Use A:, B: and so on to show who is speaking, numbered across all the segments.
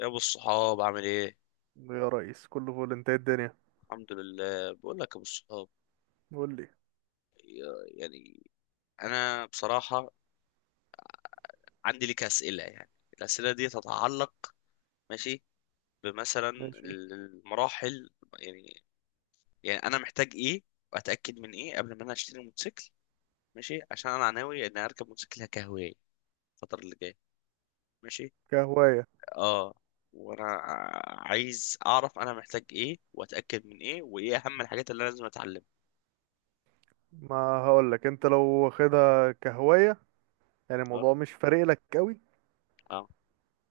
A: يا ابو الصحاب، عامل ايه؟
B: يا ريس كله فول، انت ايه الدنيا؟
A: الحمد لله، بقول لك يا ابو الصحاب.
B: قول لي.
A: يعني انا بصراحه عندي لك اسئله، يعني الاسئله دي تتعلق، ماشي، بمثلا
B: ماشي.
A: المراحل، يعني يعني انا محتاج ايه واتاكد من ايه قبل ما انا اشتري موتوسيكل؟ ماشي. عشان انا ناوي ان اركب موتوسيكل كهوايه الفتره اللي جايه. ماشي.
B: كهواية.
A: اه. وانا عايز اعرف انا محتاج ايه واتاكد من ايه وايه اهم الحاجات اللي انا لازم اتعلمها.
B: ما هقول لك انت لو واخدها كهواية يعني
A: اه.
B: الموضوع مش فارق لك قوي.
A: اه.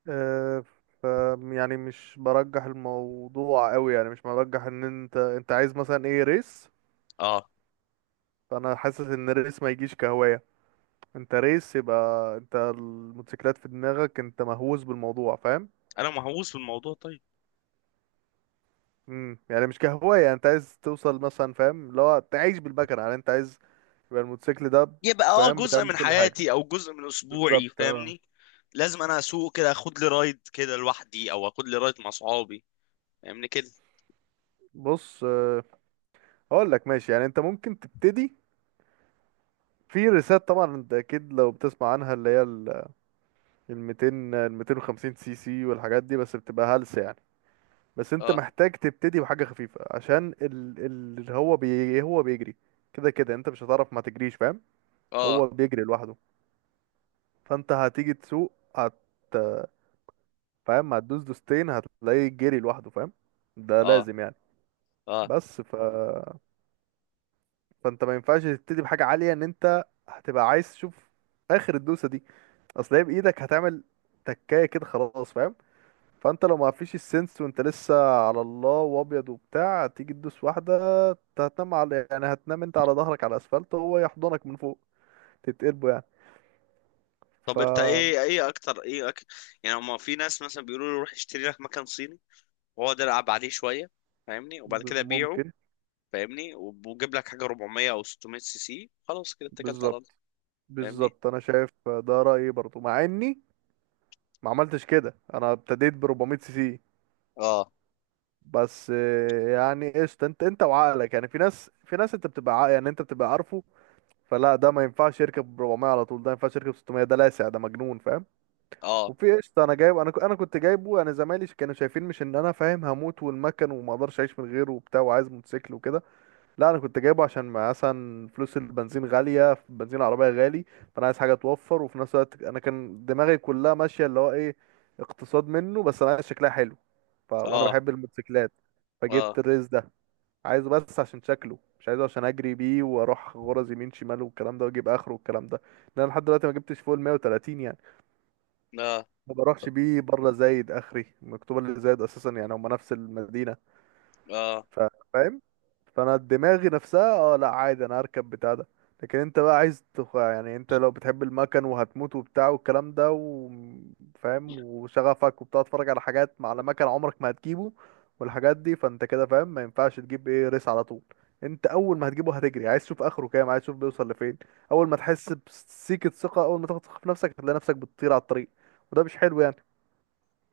B: اه. ف يعني مش برجح الموضوع قوي، يعني مش برجح ان انت عايز مثلا ايه ريس.
A: اه.
B: فانا حاسس ان الريس ما يجيش كهواية. انت ريس، يبقى انت الموتوسيكلات في دماغك، انت مهووس بالموضوع، فاهم؟
A: انا مهووس بالموضوع. طيب.
B: يعني مش كهواية، يعني انت عايز توصل مثلا، فاهم اللي هو تعيش بالمكنة، يعني انت عايز يبقى الموتوسيكل ده.
A: يبقى،
B: فاهم،
A: جزء
B: بتعمل
A: من
B: كل حاجة.
A: حياتي او جزء من اسبوعي،
B: بالظبط. اه.
A: فاهمني. لازم انا اسوق كده، اخد لي رايد كده لوحدي او اخد لي رايد مع صحابي. فاهمني كده؟
B: بص، هقول لك ماشي، يعني انت ممكن تبتدي. في ريسات طبعا انت اكيد لو بتسمع عنها اللي هي ال 200، ال 250 سي سي والحاجات دي، بس بتبقى هلس يعني. بس انت
A: اه.
B: محتاج تبتدي بحاجة خفيفة عشان اللي هو هو بيجري. كده كده انت مش هتعرف ما تجريش، فاهم؟
A: اه.
B: هو بيجري لوحده. فانت هتيجي تسوق، فاهم، هتدوس دوستين هتلاقيه جري لوحده، فاهم؟ ده
A: اه.
B: لازم يعني.
A: اه.
B: بس فانت ما ينفعش تبتدي بحاجه عاليه، ان انت هتبقى عايز تشوف اخر الدوسه دي. اصل هي بايدك هتعمل تكايه كده، خلاص، فاهم؟ فانت لو ما فيش السنس وانت لسه على الله وابيض وبتاع، تيجي تدوس واحده، انت هتنام على، يعني هتنام انت على ظهرك على الاسفلت وهو يحضنك من فوق، تتقلبه يعني.
A: طب، انت ايه اكتر ايه، يعني ما في ناس مثلا بيقولوا لي روح اشتري لك مكان صيني، واقعد العب عليه شويه، فاهمني؟ وبعد كده بيعه.
B: فممكن.
A: فاهمني؟ وجيب لك حاجه 400 او 600 سي سي، خلاص كده اتكلت على الله.
B: بالظبط.
A: فاهمني؟
B: بالظبط انا شايف ده رايي برضو مع اني ما عملتش كده. انا ابتديت ب 400 سي سي.
A: اه.
B: بس يعني قشطة. انت انت وعقلك، يعني في ناس انت بتبقى يعني انت بتبقى عارفه، فلا، ده ما ينفعش يركب 400 على طول، ده ما ينفعش يركب 600، ده لاسع، ده مجنون، فاهم؟
A: اه.
B: وفي قشطة. انا جايب، انا انا كنت جايبه يعني، زمايلي كانوا شايفين مش ان انا فاهم هموت والمكن وما اقدرش اعيش من غيره وبتاع وعايز موتوسيكل وكده. لا، انا كنت جايبه عشان مثلا فلوس البنزين غاليه، بنزين العربيه غالي. فانا عايز حاجه توفر، وفي نفس الوقت انا كان دماغي كلها ماشيه اللي هو ايه، اقتصاد منه، بس انا عايز شكلها حلو. وانا
A: اه.
B: بحب الموتوسيكلات.
A: اه.
B: فجبت الريس ده عايزه بس عشان شكله، مش عايزه عشان اجري بيه واروح غرز يمين شمال والكلام ده، واجيب اخره والكلام ده. لان أنا لحد دلوقتي ما جبتش فوق ال 130 يعني.
A: اه.
B: ما بروحش بيه بره زايد، اخري مكتوب اللي زايد اساسا يعني هما نفس المدينه.
A: اه.
B: ف- فاهم. فانا دماغي نفسها اه لا عادي، انا هركب بتاع ده. لكن انت بقى عايز يعني انت لو بتحب المكن وهتموت وبتاع والكلام ده وفاهم وشغفك وبتاع، تتفرج على حاجات على مكن عمرك ما هتجيبه والحاجات دي، فانت كده فاهم ما ينفعش تجيب ايه ريس على طول. انت اول ما هتجيبه هتجري عايز تشوف اخره كام، عايز تشوف بيوصل لفين. اول ما تحس بسيكة ثقة، اول ما تاخد ثقة في نفسك، هتلاقي نفسك بتطير على الطريق. وده مش حلو يعني.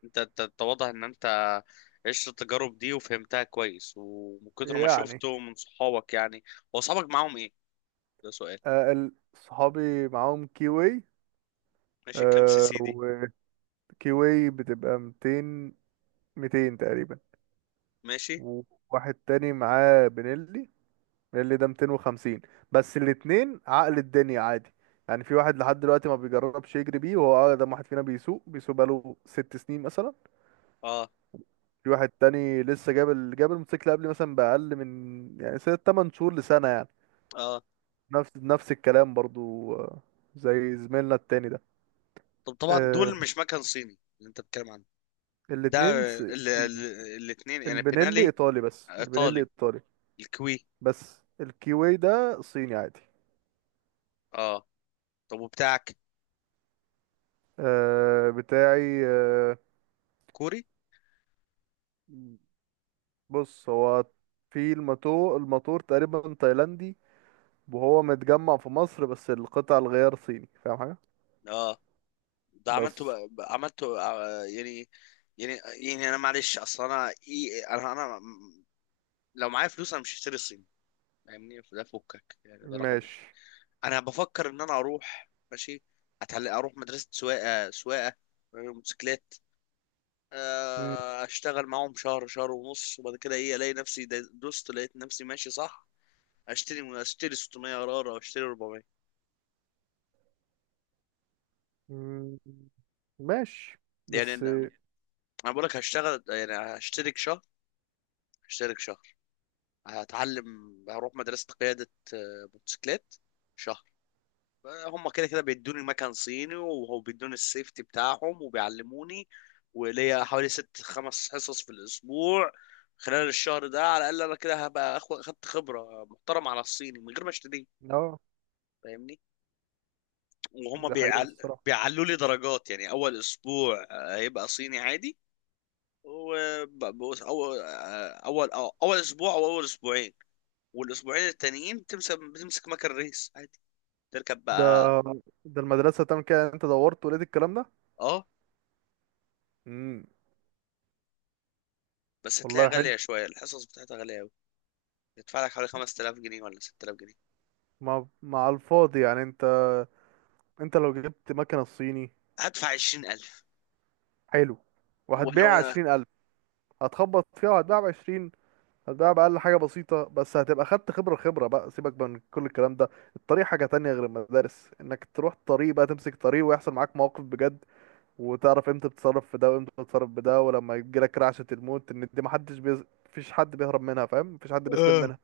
A: انت واضح ان انت عشت التجارب دي وفهمتها كويس، ومن كتر ما
B: يعني.
A: شفته من صحابك، يعني. هو صحابك معاهم ايه؟ ده سؤال.
B: آه، صحابي معاهم
A: ماشي. كام سي سي دي؟
B: كيوي. كيوي بتبقى 200. 200 تقريبا.
A: ماشي.
B: وواحد تاني معاه بنيلي. بنيلي ده 250. بس الاتنين عقل الدنيا عادي، يعني في واحد لحد دلوقتي ما بيجربش يجري بيه وهو أقدم واحد فينا بيسوق، بيسوق بقاله 6 سنين مثلا.
A: اه.
B: في واحد تاني لسه جاب جاب الموتوسيكل قبل مثلا بأقل من يعني ست تمن شهور لسنة يعني.
A: اه.
B: نفس الكلام برضو، آه. زي زميلنا التاني ده.
A: طب، طبعا
B: آه،
A: دول مش مكن صيني اللي انت بتتكلم عنه؟ ده
B: الاتنين
A: ال... ال...
B: صيني.
A: الاتنين، يعني،
B: البنيلي
A: بينالي؟
B: إيطالي، بس البنيلي
A: ايطالي؟
B: إيطالي.
A: الكوي؟
B: بس الكيوي ده صيني عادي.
A: اه. طب وبتاعك
B: آه، بتاعي آه.
A: كوري؟
B: بص، هو في الماتور تقريبا تايلاندي، وهو متجمع في مصر، بس القطع الغيار صيني، فاهم حاجة.
A: اه، ده عملته
B: بس.
A: بقى، عملته، آه، يعني. يعني انا معلش، اصل انا، إيه، انا لو معايا فلوس انا مش هشتري صيني. فاهمني؟ فده فكك، يعني ده رقم واحد.
B: ماشي.
A: انا بفكر ان انا اروح، ماشي، اتعلم، اروح مدرسه سواقه، موتوسيكلات.
B: مم.
A: اشتغل معاهم شهر، شهر ونص، وبعد كده، الاقي نفسي دوست، لقيت نفسي ماشي صح. اشتري 600، قرار، او اشتري 400.
B: مم. ماشي.
A: يعني
B: بس.
A: انا بقول لك هشتغل، يعني هشترك شهر، هشترك شهر هتعلم، هروح مدرسه قياده، موتوسيكلات، شهر. هم كده كده بيدوني مكان صيني، وهو بيدوني السيفتي بتاعهم وبيعلموني. وليا حوالي ست، خمس حصص في الاسبوع، خلال الشهر ده. على الاقل انا كده هبقى اخدت خبره محترمه على الصيني من غير ما اشتريه.
B: اه.
A: فاهمني؟ وهم
B: ده حقيقة الصراحة.
A: بيعلوا لي درجات، يعني اول اسبوع هيبقى صيني عادي. وأول أول آه، أول آه، أول أسبوع أو أول أسبوعين، والأسبوعين التانيين بتمسك مكن ريس عادي، تركب
B: ده
A: بقى.
B: ده المدرسة تعمل كده؟ انت دورت ولقيت الكلام ده؟
A: أه.
B: مم.
A: بس هتلاقي
B: والله حلو.
A: غالية شوية، الحصص بتاعتها غالية، يدفع لك حوالي 5000 جنيه ولا 6000 جنيه.
B: مع الفاضي يعني، انت انت لو جبت مكنة صيني.
A: هدفع 20000.
B: حلو.
A: ولو
B: وهتبيع
A: انا،
B: 20,000. هتخبط فيها وهتبيع بعشرين، هتبيع بأقل حاجة بسيطة، بس هتبقى خدت خبرة. خبرة بقى، سيبك بقى من كل الكلام ده. الطريق حاجة تانية غير المدارس، انك تروح طريق بقى، تمسك طريق ويحصل معاك مواقف بجد، وتعرف امتى تتصرف في ده وامتى تتصرف بده، ولما يجيلك رعشة الموت، ان دي محدش مفيش حد بيهرب منها، فاهم؟ مفيش حد بيسلم
A: اه،
B: منها.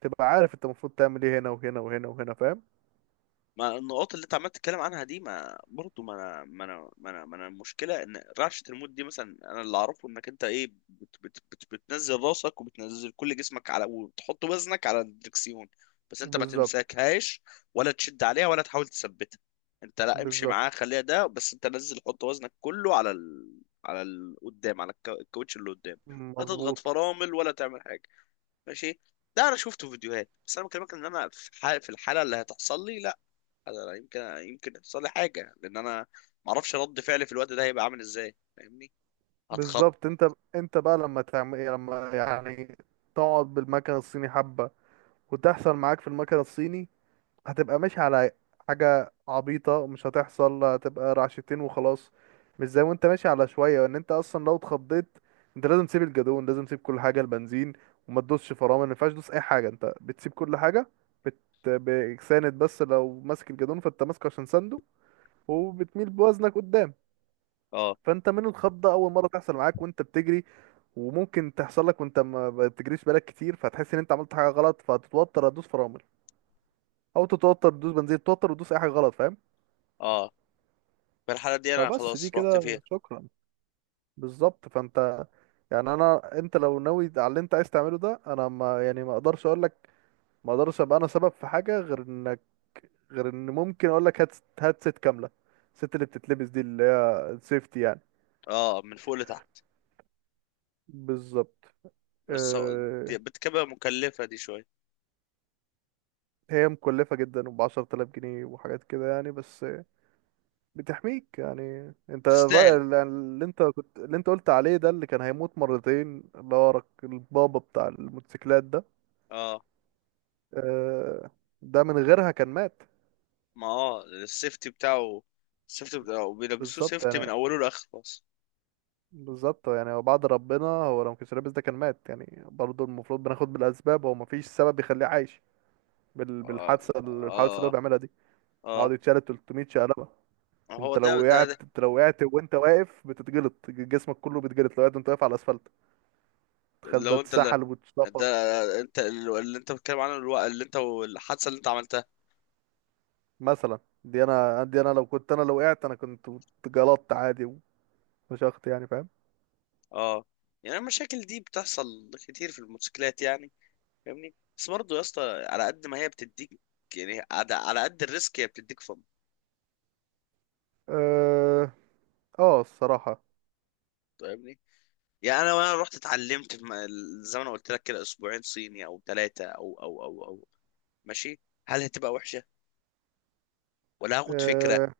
B: تبقى عارف انت المفروض تعمل ايه هنا وهنا وهنا وهنا، فاهم؟
A: ما النقاط اللي انت عمال تتكلم عنها دي، ما برضه ما انا المشكله، ان رعشه الموت دي مثلا، انا اللي اعرفه انك انت، ايه، بت بت بت بتنزل راسك، وبتنزل كل جسمك على، وتحط وزنك على الدركسيون، بس انت ما
B: بالظبط.
A: تمسكهاش، ولا تشد عليها، ولا تحاول تثبتها. انت لا، امشي معاها،
B: بالظبط.
A: خليها، ده بس انت نزل، حط وزنك كله قدام، على الكاوتش اللي قدام. لا تضغط
B: مظبوط.
A: فرامل ولا تعمل حاجه، ماشي؟ ده انا شفته في فيديوهات، بس انا بكلمك ان انا في في الحاله اللي هتحصل لي، لا، أنا يمكن يحصل لي حاجه لان انا ما اعرفش رد فعلي في الوقت ده هيبقى عامل ازاي، فاهمني؟ هتخض.
B: بالظبط. انت انت بقى لما تعمل ايه، لما يعني تقعد بالمكنة الصيني حبة وتحصل معاك في المكنة الصيني، هتبقى ماشي على حاجة عبيطة. مش هتحصل، هتبقى رعشتين وخلاص. مش زي وانت ماشي على شوية. وان انت اصلا لو اتخضيت، انت لازم تسيب الجدون، لازم تسيب كل حاجة، البنزين، وما تدوسش فرامل، ما ينفعش تدوس اي حاجة، انت بتسيب كل حاجة. بت... بساند. بس لو ماسك الجدون فانت ماسكه عشان سنده، وبتميل بوزنك قدام.
A: اه.
B: فانت منه الخضه اول مره تحصل معاك وانت بتجري، وممكن تحصل لك وانت ما بتجريش بالك كتير، فتحس ان انت عملت حاجه غلط، فتتوتر تدوس فرامل، او تتوتر تدوس بنزين، تتوتر وتدوس اي حاجه غلط، فاهم؟
A: اه. في الحاله دي انا
B: فبس دي
A: خلاص رحت فيها.
B: كده، شكرا. بالظبط. فانت يعني، انا انت لو ناوي على اللي انت عايز تعمله ده، انا ما يعني ما اقدرش اقول لك، ما اقدرش ابقى انا سبب في حاجه، غير انك، غير ان ممكن اقول لك هات، هات ست كامله. الست اللي بتتلبس دي اللي هي السيفتي يعني.
A: اه، من فوق لتحت.
B: بالظبط.
A: بس
B: أه.
A: بتبقى مكلفه دي شويه.
B: هي مكلفة جدا، وبعشرة آلاف جنيه وحاجات كده يعني، بس بتحميك يعني. انت الرأي
A: تستاهل.
B: اللي انت كنت اللي انت قلت عليه ده، اللي كان هيموت مرتين، اللي هو البابا بتاع الموتوسيكلات ده،
A: اه.
B: آه. ده من غيرها كان مات.
A: ما السيفتي بتاعه، السيفتي بتاعه بيلبسوه
B: بالظبط
A: سيفتي من
B: يعني.
A: اوله لاخره، بس.
B: بالظبط يعني هو بعد ربنا، هو لو مكانش لابس ده كان مات يعني، برضه المفروض بناخد بالأسباب، هو مفيش سبب يخليه عايش
A: اه.
B: بالحادثة، الحوادث اللي هو
A: اه.
B: بيعملها دي. يقعد
A: اه.
B: يتشال 300 شقلبة.
A: هو
B: انت
A: ده
B: لو
A: ده,
B: وقعت،
A: ده.
B: انت لو وقعت وانت واقف بتتجلط، جسمك كله بيتجلط لو وقعت وانت واقف على الاسفلت، تخيل ده،
A: لو انت
B: اتسحل واتشفط.
A: ده انت اللي انت بتتكلم عنه، اللي انت، والحادثه اللي انت عملتها.
B: مثلا، دي انا، دي انا لو كنت، انا لو وقعت انا كنت اتجلطت عادي، وفشخت يعني، فاهم؟
A: اه. يعني المشاكل دي بتحصل كتير في الموتوسيكلات، يعني، فاهمني؟ بس برضه يا اسطى، على قد ما هي بتديك، يعني، على قد الريسك هي بتديك فن.
B: اه. اه الصراحة.
A: فاهمني؟ يعني انا، وانا رحت اتعلمت في زي ما انا قلت لك كده، اسبوعين صيني او ثلاثه، او او او او ماشي، هل هتبقى وحشه، ولا هاخد فكره؟
B: اه.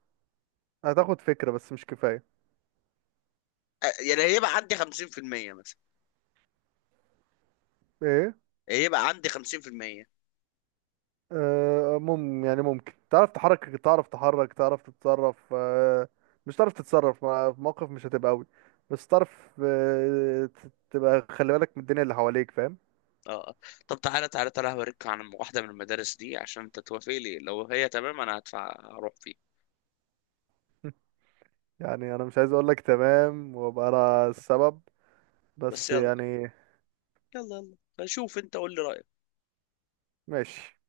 B: هتاخد فكرة بس مش كفاية.
A: يعني هيبقى عندي 50%، مثلا.
B: ايه؟
A: هيبقى عندي 50%.
B: اه، يعني ممكن تعرف تحرك، تعرف تحرك، تعرف تتصرف، اه. مش تعرف تتصرف، في موقف مش هتبقى قوي. بس تعرف، اه، تبقى خلي بالك من الدنيا اللي حواليك، فاهم؟
A: اه. طب تعالى تعالى تعالى، هوريك عن واحدة من المدارس دي، عشان انت توافق لي، لو هي تمام انا هدفع اروح فيه.
B: يعني انا مش عايز اقول لك تمام وابقى انا السبب،
A: بس،
B: بس
A: يلا
B: يعني.
A: يلا يلا، شوف انت، قول لي رأيك.
B: ماشي.